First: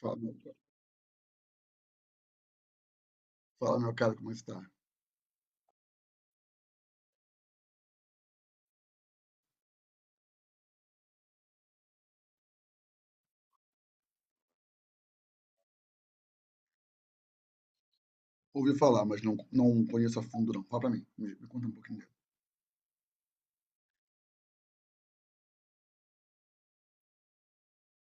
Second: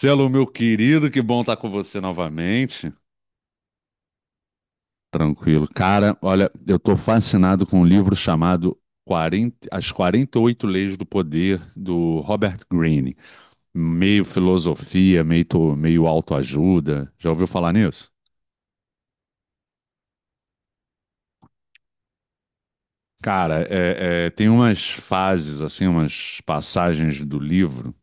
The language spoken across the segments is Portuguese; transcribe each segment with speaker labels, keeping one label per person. Speaker 1: Fala, meu
Speaker 2: meu querido, que bom estar com você novamente.
Speaker 1: fala, meu caro, como está?
Speaker 2: Tranquilo. Cara, olha, eu estou fascinado com um livro chamado 40 As 48 Leis do Poder, do Robert Greene. Meio filosofia, meio autoajuda. Já ouviu falar nisso?
Speaker 1: Ouvi falar, mas não conheço a fundo, não. Fala pra mim, me conta um pouquinho dele.
Speaker 2: Cara, tem umas fases, assim, umas passagens do livro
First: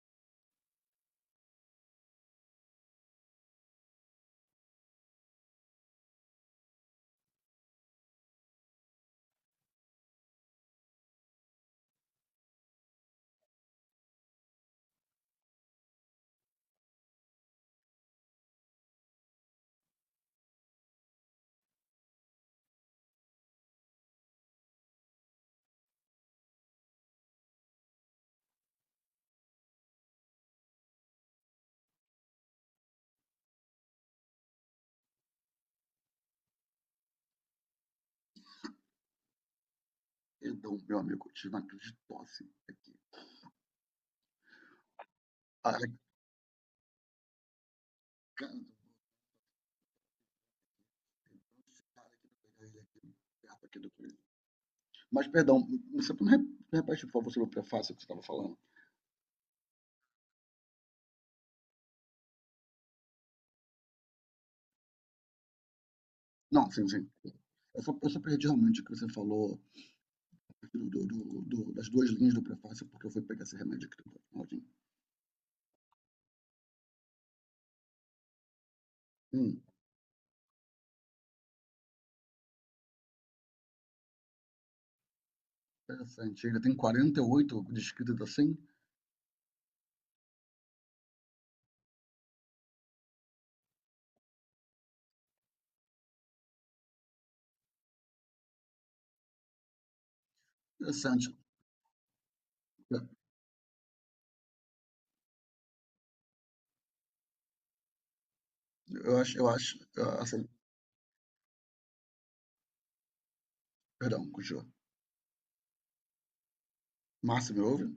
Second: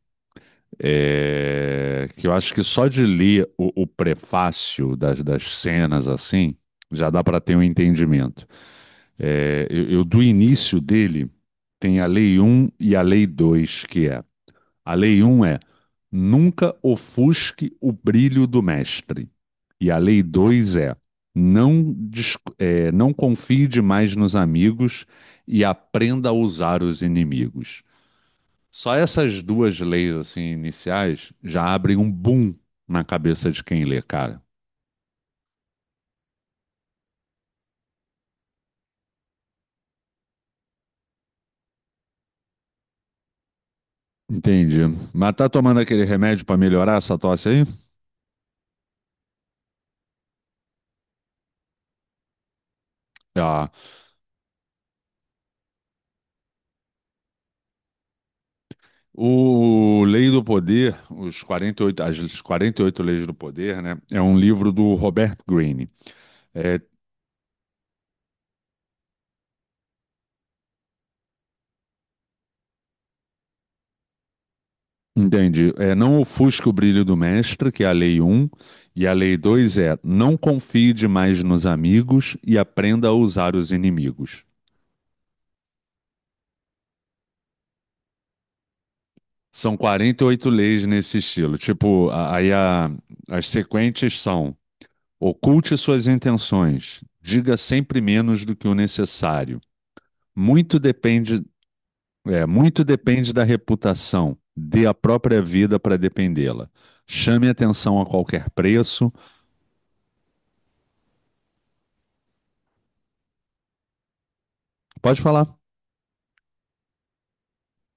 Speaker 2: que eu acho que só de ler o prefácio das cenas, assim, já dá para ter um entendimento. Eu do início dele, tem a Lei um e a Lei 2 que é. A Lei um é nunca ofusque o brilho do mestre. E a Lei 2 é não, não confie demais nos amigos e aprenda a usar os inimigos. Só essas duas leis assim iniciais já abrem um boom na cabeça de quem lê, cara.
Speaker 1: Perdão, meu amigo, eu tive uma crise de tosse aqui.
Speaker 2: Entendi. Mas tá tomando aquele remédio para melhorar essa tosse aí?
Speaker 1: Arrancando, esse cara aqui, pegar ele aqui, perto
Speaker 2: Ah,
Speaker 1: aqui do coelho. Mas, perdão, você não re- repete, por favor, sobre o prefácio que você estava falando?
Speaker 2: o Lei do Poder, os 48, as 48 Leis do Poder, né? É um livro do Robert Greene.
Speaker 1: Não,
Speaker 2: É,
Speaker 1: sim. Eu só perdi realmente o que você falou das duas linhas do prefácio, porque eu fui pegar esse remédio aqui do Claudinho.
Speaker 2: entende? É, não ofusque o brilho do mestre, que é a Lei um e a Lei
Speaker 1: Hum,
Speaker 2: 2 é não confie demais nos amigos e aprenda a usar os inimigos.
Speaker 1: interessante. Ele tem 48 descritas assim?
Speaker 2: São 48 leis nesse estilo. Tipo, as sequentes são: oculte suas intenções, diga sempre menos do que o necessário. Muito
Speaker 1: Interessante.
Speaker 2: depende, muito depende da reputação. Dê a própria vida para dependê-la. Chame atenção a qualquer preço.
Speaker 1: Eu acho, ah, assim, perdão, continua.
Speaker 2: Pode falar.
Speaker 1: Márcio, me ouve?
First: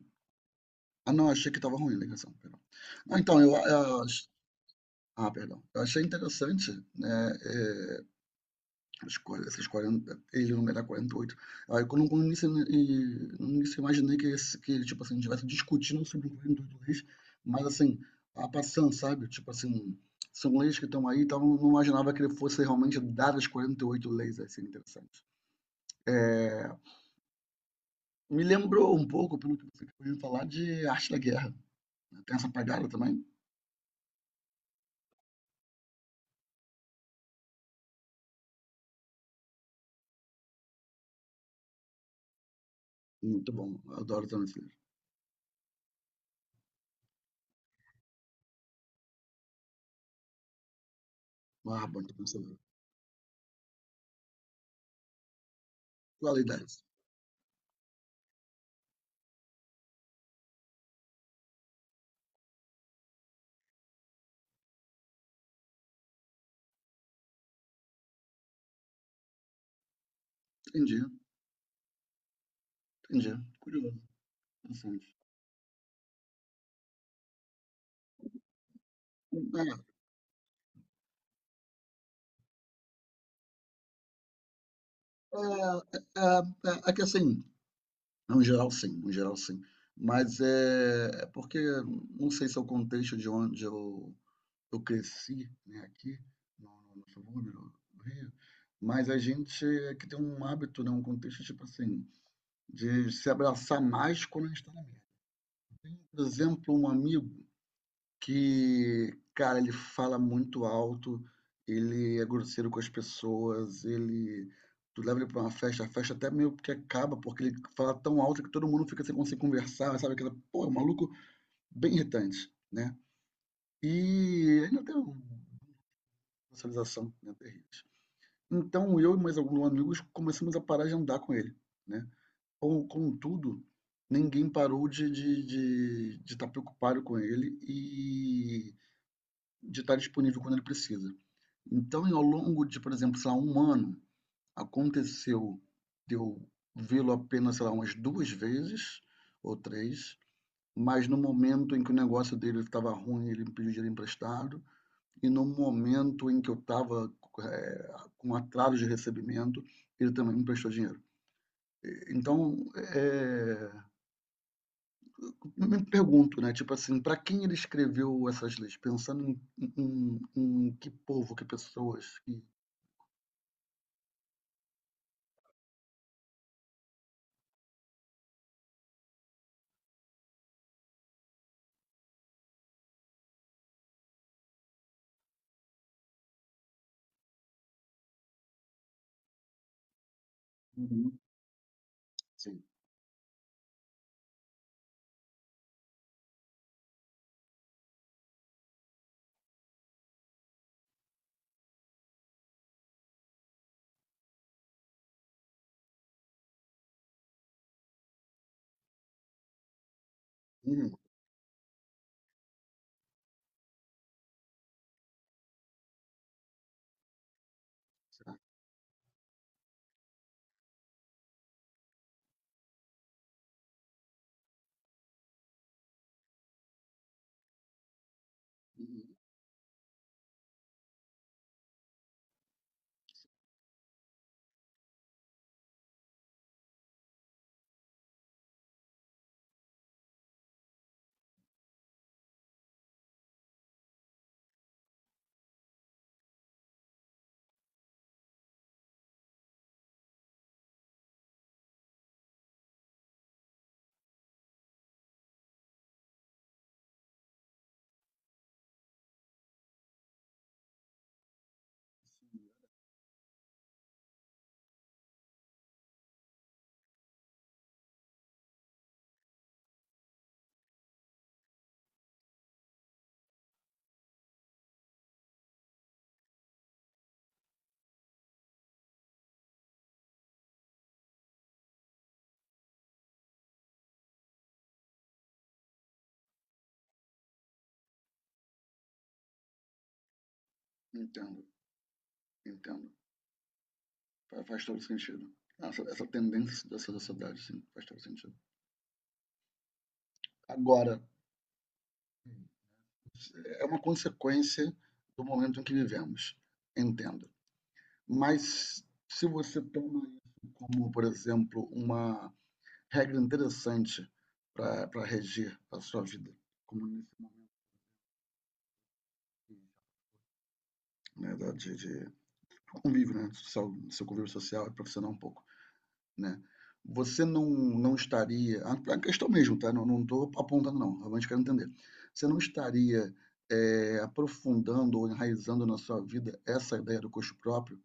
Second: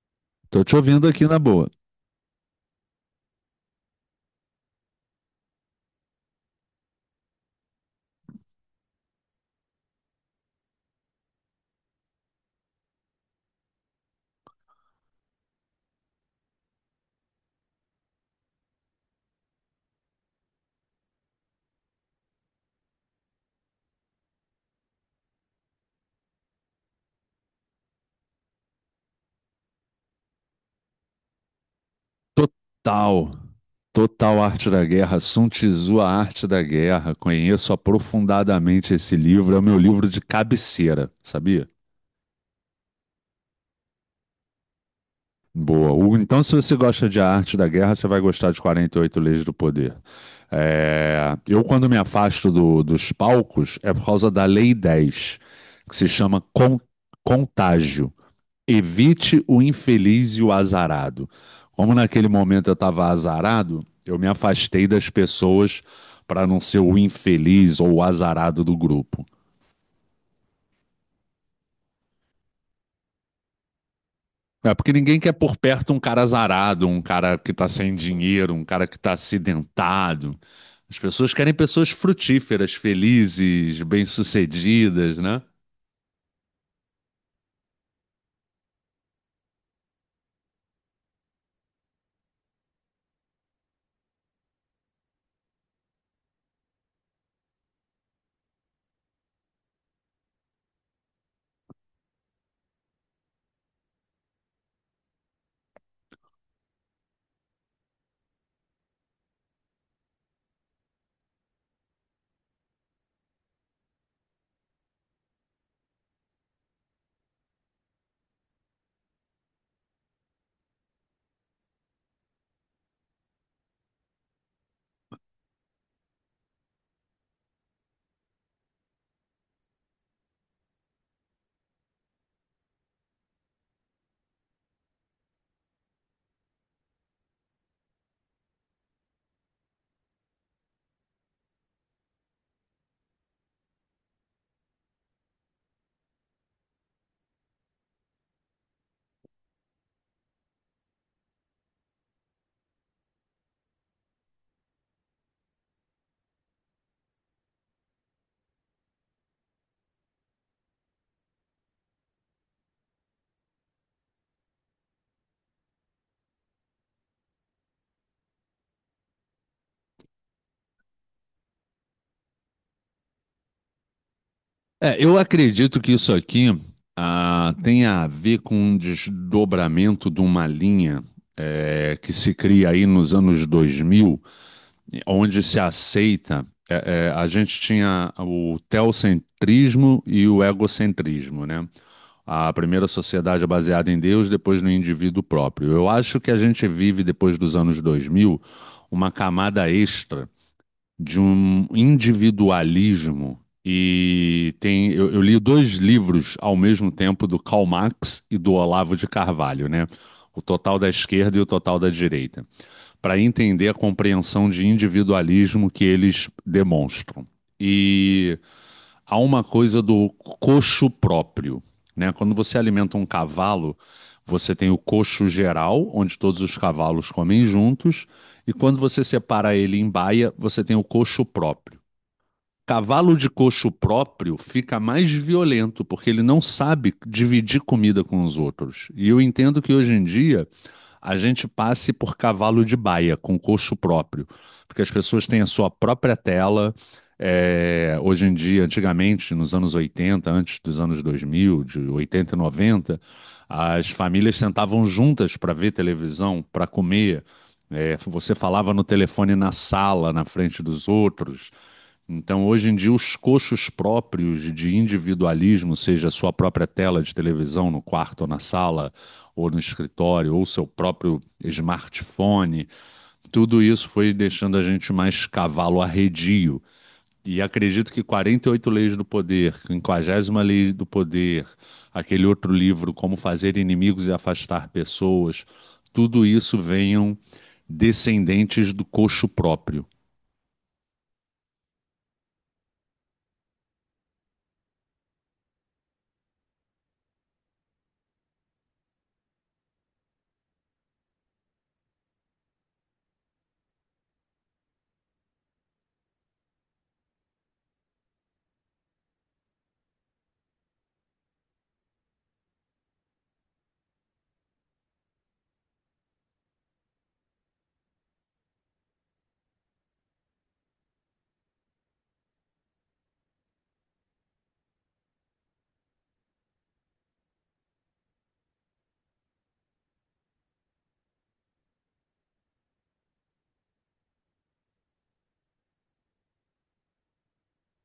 Speaker 2: Tô te ouvindo
Speaker 1: Ah,
Speaker 2: aqui
Speaker 1: não,
Speaker 2: na
Speaker 1: achei que
Speaker 2: boa.
Speaker 1: estava ruim a ligação, perdão. Ah, então, perdão. Eu achei interessante, né, é, esses 40, ele numerar quarenta e oito. Quando no início, no início eu imaginei que, que ele, tipo assim, estivesse discutindo sobre quarenta e oito leis, mas assim, a passando, sabe? Tipo assim, são leis que estão aí, então eu não imaginava que ele fosse realmente dar as 48 leis, assim, interessante. É, me lembrou um pouco, pelo que você acabou de falar, de Arte da Guerra. Tem essa pegada também?
Speaker 2: Total. Total Arte da Guerra, Sun Tzu, A Arte da Guerra. Conheço aprofundadamente esse livro, é o meu livro de cabeceira, sabia?
Speaker 1: Muito bom, eu adoro também esse livro.
Speaker 2: Boa. Hugo, então, se você gosta de A Arte da Guerra, você vai gostar de 48 Leis do Poder. É, eu,
Speaker 1: Ah,
Speaker 2: quando me
Speaker 1: bom, que
Speaker 2: afasto
Speaker 1: pensador.
Speaker 2: dos palcos, é por causa da Lei 10, que se chama
Speaker 1: Qualidades.
Speaker 2: contágio. Evite o infeliz e o azarado. Como naquele momento eu estava azarado, eu me afastei das pessoas para não ser o infeliz ou o azarado do grupo.
Speaker 1: Entendi, entendi. Curioso,
Speaker 2: É porque
Speaker 1: interessante.
Speaker 2: ninguém quer por perto um cara azarado, um cara que tá sem dinheiro, um cara que tá
Speaker 1: É,
Speaker 2: acidentado. As pessoas querem pessoas frutíferas, felizes, bem-sucedidas, né?
Speaker 1: é, é que assim, no geral sim. Mas é porque não sei se é o contexto de eu cresci, né, aqui no subúrbio do Rio, mas a gente é que tem um hábito, né, um contexto tipo assim, de se abraçar mais quando a gente está. Por exemplo, um amigo que, cara, ele fala muito alto, ele é grosseiro com as pessoas, ele. Tu leva ele pra uma festa, a festa até meio que acaba, porque ele fala tão alto que todo mundo fica sem conseguir conversar, sabe? Aquela, pô, é um maluco bem irritante, né? E ainda tem uma socialização, né, terrível. Então eu e mais alguns amigos começamos a parar de andar com ele, né? Com contudo, ninguém parou de estar preocupado com ele e de estar disponível quando ele precisa. Então, e ao longo de, por exemplo, sei lá, 1 ano, aconteceu de eu vê-lo apenas, sei lá, umas 2 vezes ou três, mas no momento em que o negócio dele estava ruim, ele me pediu dinheiro emprestado, e no momento em que eu estava, com atraso de recebimento, ele também me emprestou dinheiro. Então, eu me pergunto, né, tipo assim, para quem ele escreveu essas leis? Pensando em que povo, que pessoas, que...
Speaker 2: Eu acredito que isso aqui tenha a ver com um desdobramento de uma linha que se cria aí nos anos 2000, onde se aceita. A gente tinha o teocentrismo e o
Speaker 1: Uhum,
Speaker 2: egocentrismo, né? A
Speaker 1: sim.
Speaker 2: primeira sociedade é baseada em Deus, depois no indivíduo próprio. Eu acho que a gente vive, depois dos anos dois mil, uma camada extra de um individualismo. E tem, eu li dois livros ao mesmo tempo do Karl Marx e do Olavo de Carvalho, né? O total da
Speaker 1: Uhum,
Speaker 2: esquerda e o total da direita, para entender a compreensão de individualismo que eles demonstram. E
Speaker 1: tá.
Speaker 2: há uma coisa do coxo próprio, né? Quando você alimenta um cavalo, você tem o coxo geral, onde todos os cavalos comem juntos, e quando você
Speaker 1: Uhum,
Speaker 2: separa ele em baia, você tem o coxo próprio. Cavalo de coxo próprio fica mais violento, porque ele não sabe dividir comida com os outros. E eu entendo que hoje em dia a gente passe por cavalo de baia, com coxo próprio, porque as pessoas têm a sua própria tela. Hoje em dia, antigamente, nos anos 80, antes dos anos 2000, de 80 e 90, as famílias sentavam juntas para ver televisão, para comer. É, você falava no telefone na sala, na frente dos outros. Então, hoje em dia, os coxos próprios de individualismo, seja a sua própria tela de televisão no quarto ou na sala, ou no escritório, ou seu próprio smartphone, tudo isso foi deixando a gente mais cavalo arredio. E acredito que 48 Leis do Poder, 50 Lei do Poder, aquele outro livro, Como Fazer Inimigos e Afastar Pessoas, tudo isso venham descendentes do coxo próprio.
Speaker 1: entendo, entendo. Faz todo sentido. Essa tendência dessa sociedade, sim, faz todo sentido. Agora, é uma consequência do momento em que vivemos, entendo. Mas se você toma isso como, por exemplo, uma regra interessante para regir a sua vida, como, né, do convívio, né, social, do seu convívio social e profissional um pouco, né? Você não estaria, a questão mesmo, tá? Não estou apontando não, realmente quero entender. Você não estaria, aprofundando ou enraizando na sua vida essa ideia do custo próprio?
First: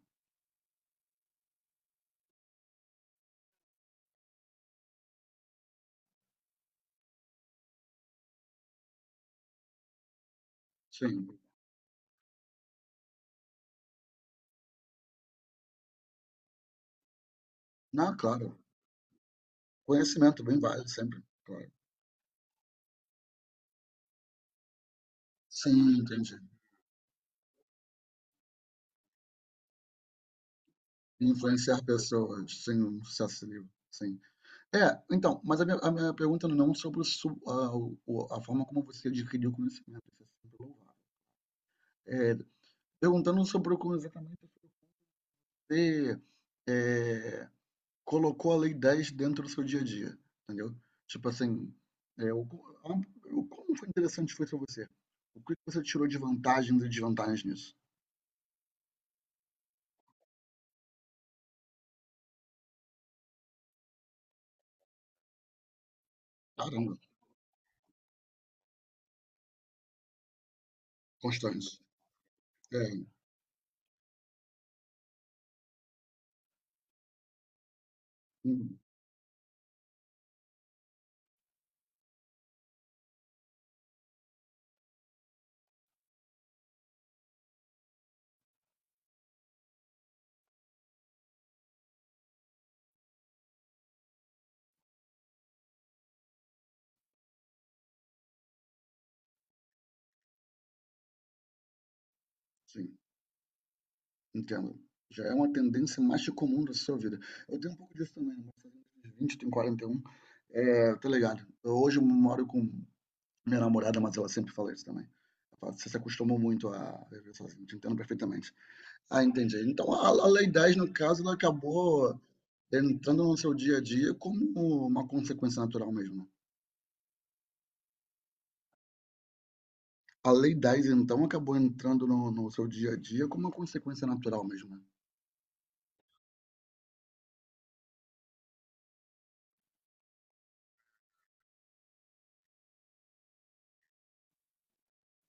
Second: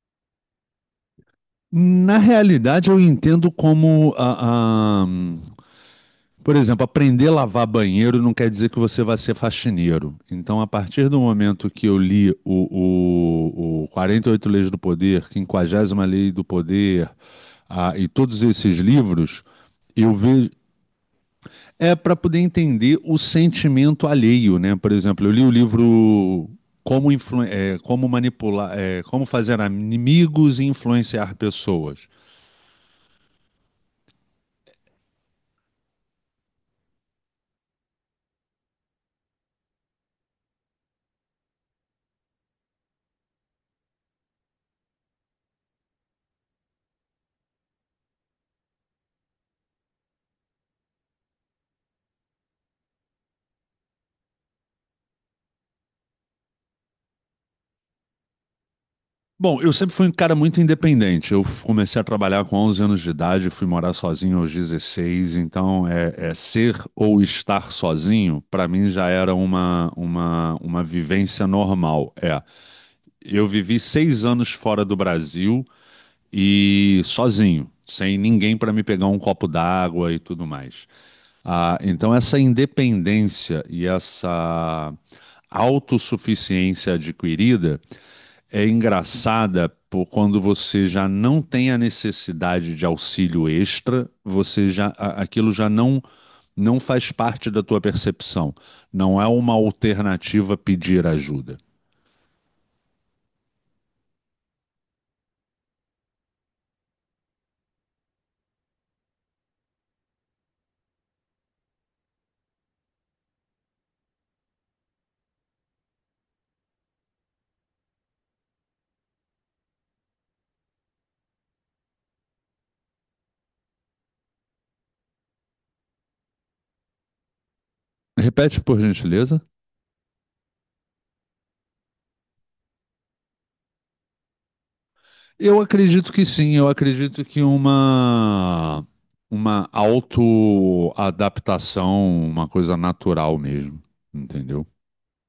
Speaker 2: Na realidade, eu entendo como por exemplo, aprender a lavar banheiro não quer dizer que você vai ser faxineiro. Então, a partir do
Speaker 1: Sim.
Speaker 2: momento que eu li o 48 Leis do Poder, quinquagésima Lei do Poder, ah, e
Speaker 1: Não,
Speaker 2: todos
Speaker 1: claro.
Speaker 2: esses livros, eu
Speaker 1: Conhecimento
Speaker 2: vejo.
Speaker 1: bem válido sempre, claro.
Speaker 2: É para poder entender o sentimento alheio, né? Por exemplo, eu li o
Speaker 1: Sim, entendi.
Speaker 2: livro Como, Influ- eh, Como Manipular, eh, Como Fazer Amigos e Influenciar
Speaker 1: Influenciar
Speaker 2: Pessoas.
Speaker 1: pessoas, sim, um sucesso livre, sim. É, então, mas a minha pergunta não é um sobre o su a o a forma como você adquiriu o conhecimento, isso é sempre louvável. Eh, perguntando sobre como exatamente você, eh, colocou a Lei 10 dentro do seu dia a dia, entendeu? Tipo assim, eh, o co a- o como foi interessante foi para você? O que que você tirou de vantagens e desvantagens nisso?
Speaker 2: Bom, eu sempre fui um cara muito independente. Eu comecei a trabalhar com 11 anos de idade, fui morar sozinho aos 16. Então, é ser
Speaker 1: Caramba,
Speaker 2: ou estar sozinho, para mim já era uma vivência
Speaker 1: constante.
Speaker 2: normal. É,
Speaker 1: É,
Speaker 2: eu vivi 6 anos fora do Brasil e sozinho, sem ninguém para
Speaker 1: uhum,
Speaker 2: me pegar um copo d'água e tudo mais. Ah, então, essa independência e essa autossuficiência adquirida é engraçada por quando você já não tem a necessidade de auxílio extra, você já aquilo já não faz parte da tua percepção. Não é uma alternativa pedir ajuda.
Speaker 1: sim. Entendo. Já é uma tendência mais que comum da sua vida. Eu tenho um pouco disso também, né. Mas fazendo uns 20, tenho 41, tá ligado. Eu moro com minha namorada, mas ela sempre fala isso também. Ela fala: "Você se acostumou muito a viver sozinho", te entendo perfeitamente. Ah, entendi. Então a Lei 10, no caso, ela acabou entrando no seu dia a dia como uma consequência natural mesmo, né.
Speaker 2: Repete, por gentileza.
Speaker 1: A Lei 10, então, acabou entrando no seu dia a dia como uma consequência natural mesmo, né.
Speaker 2: Eu acredito que sim, eu acredito que uma autoadaptação, uma coisa natural mesmo, entendeu?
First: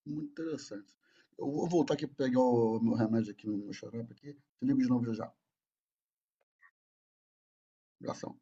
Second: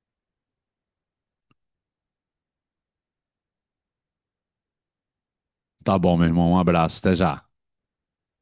Speaker 1: Muito interessante. Eu vou voltar aqui para pegar o meu remédio aqui, no meu xarope aqui. Te ligo de novo já já.
Speaker 2: Tá bom, meu irmão, um abraço, até já.
Speaker 1: Abração.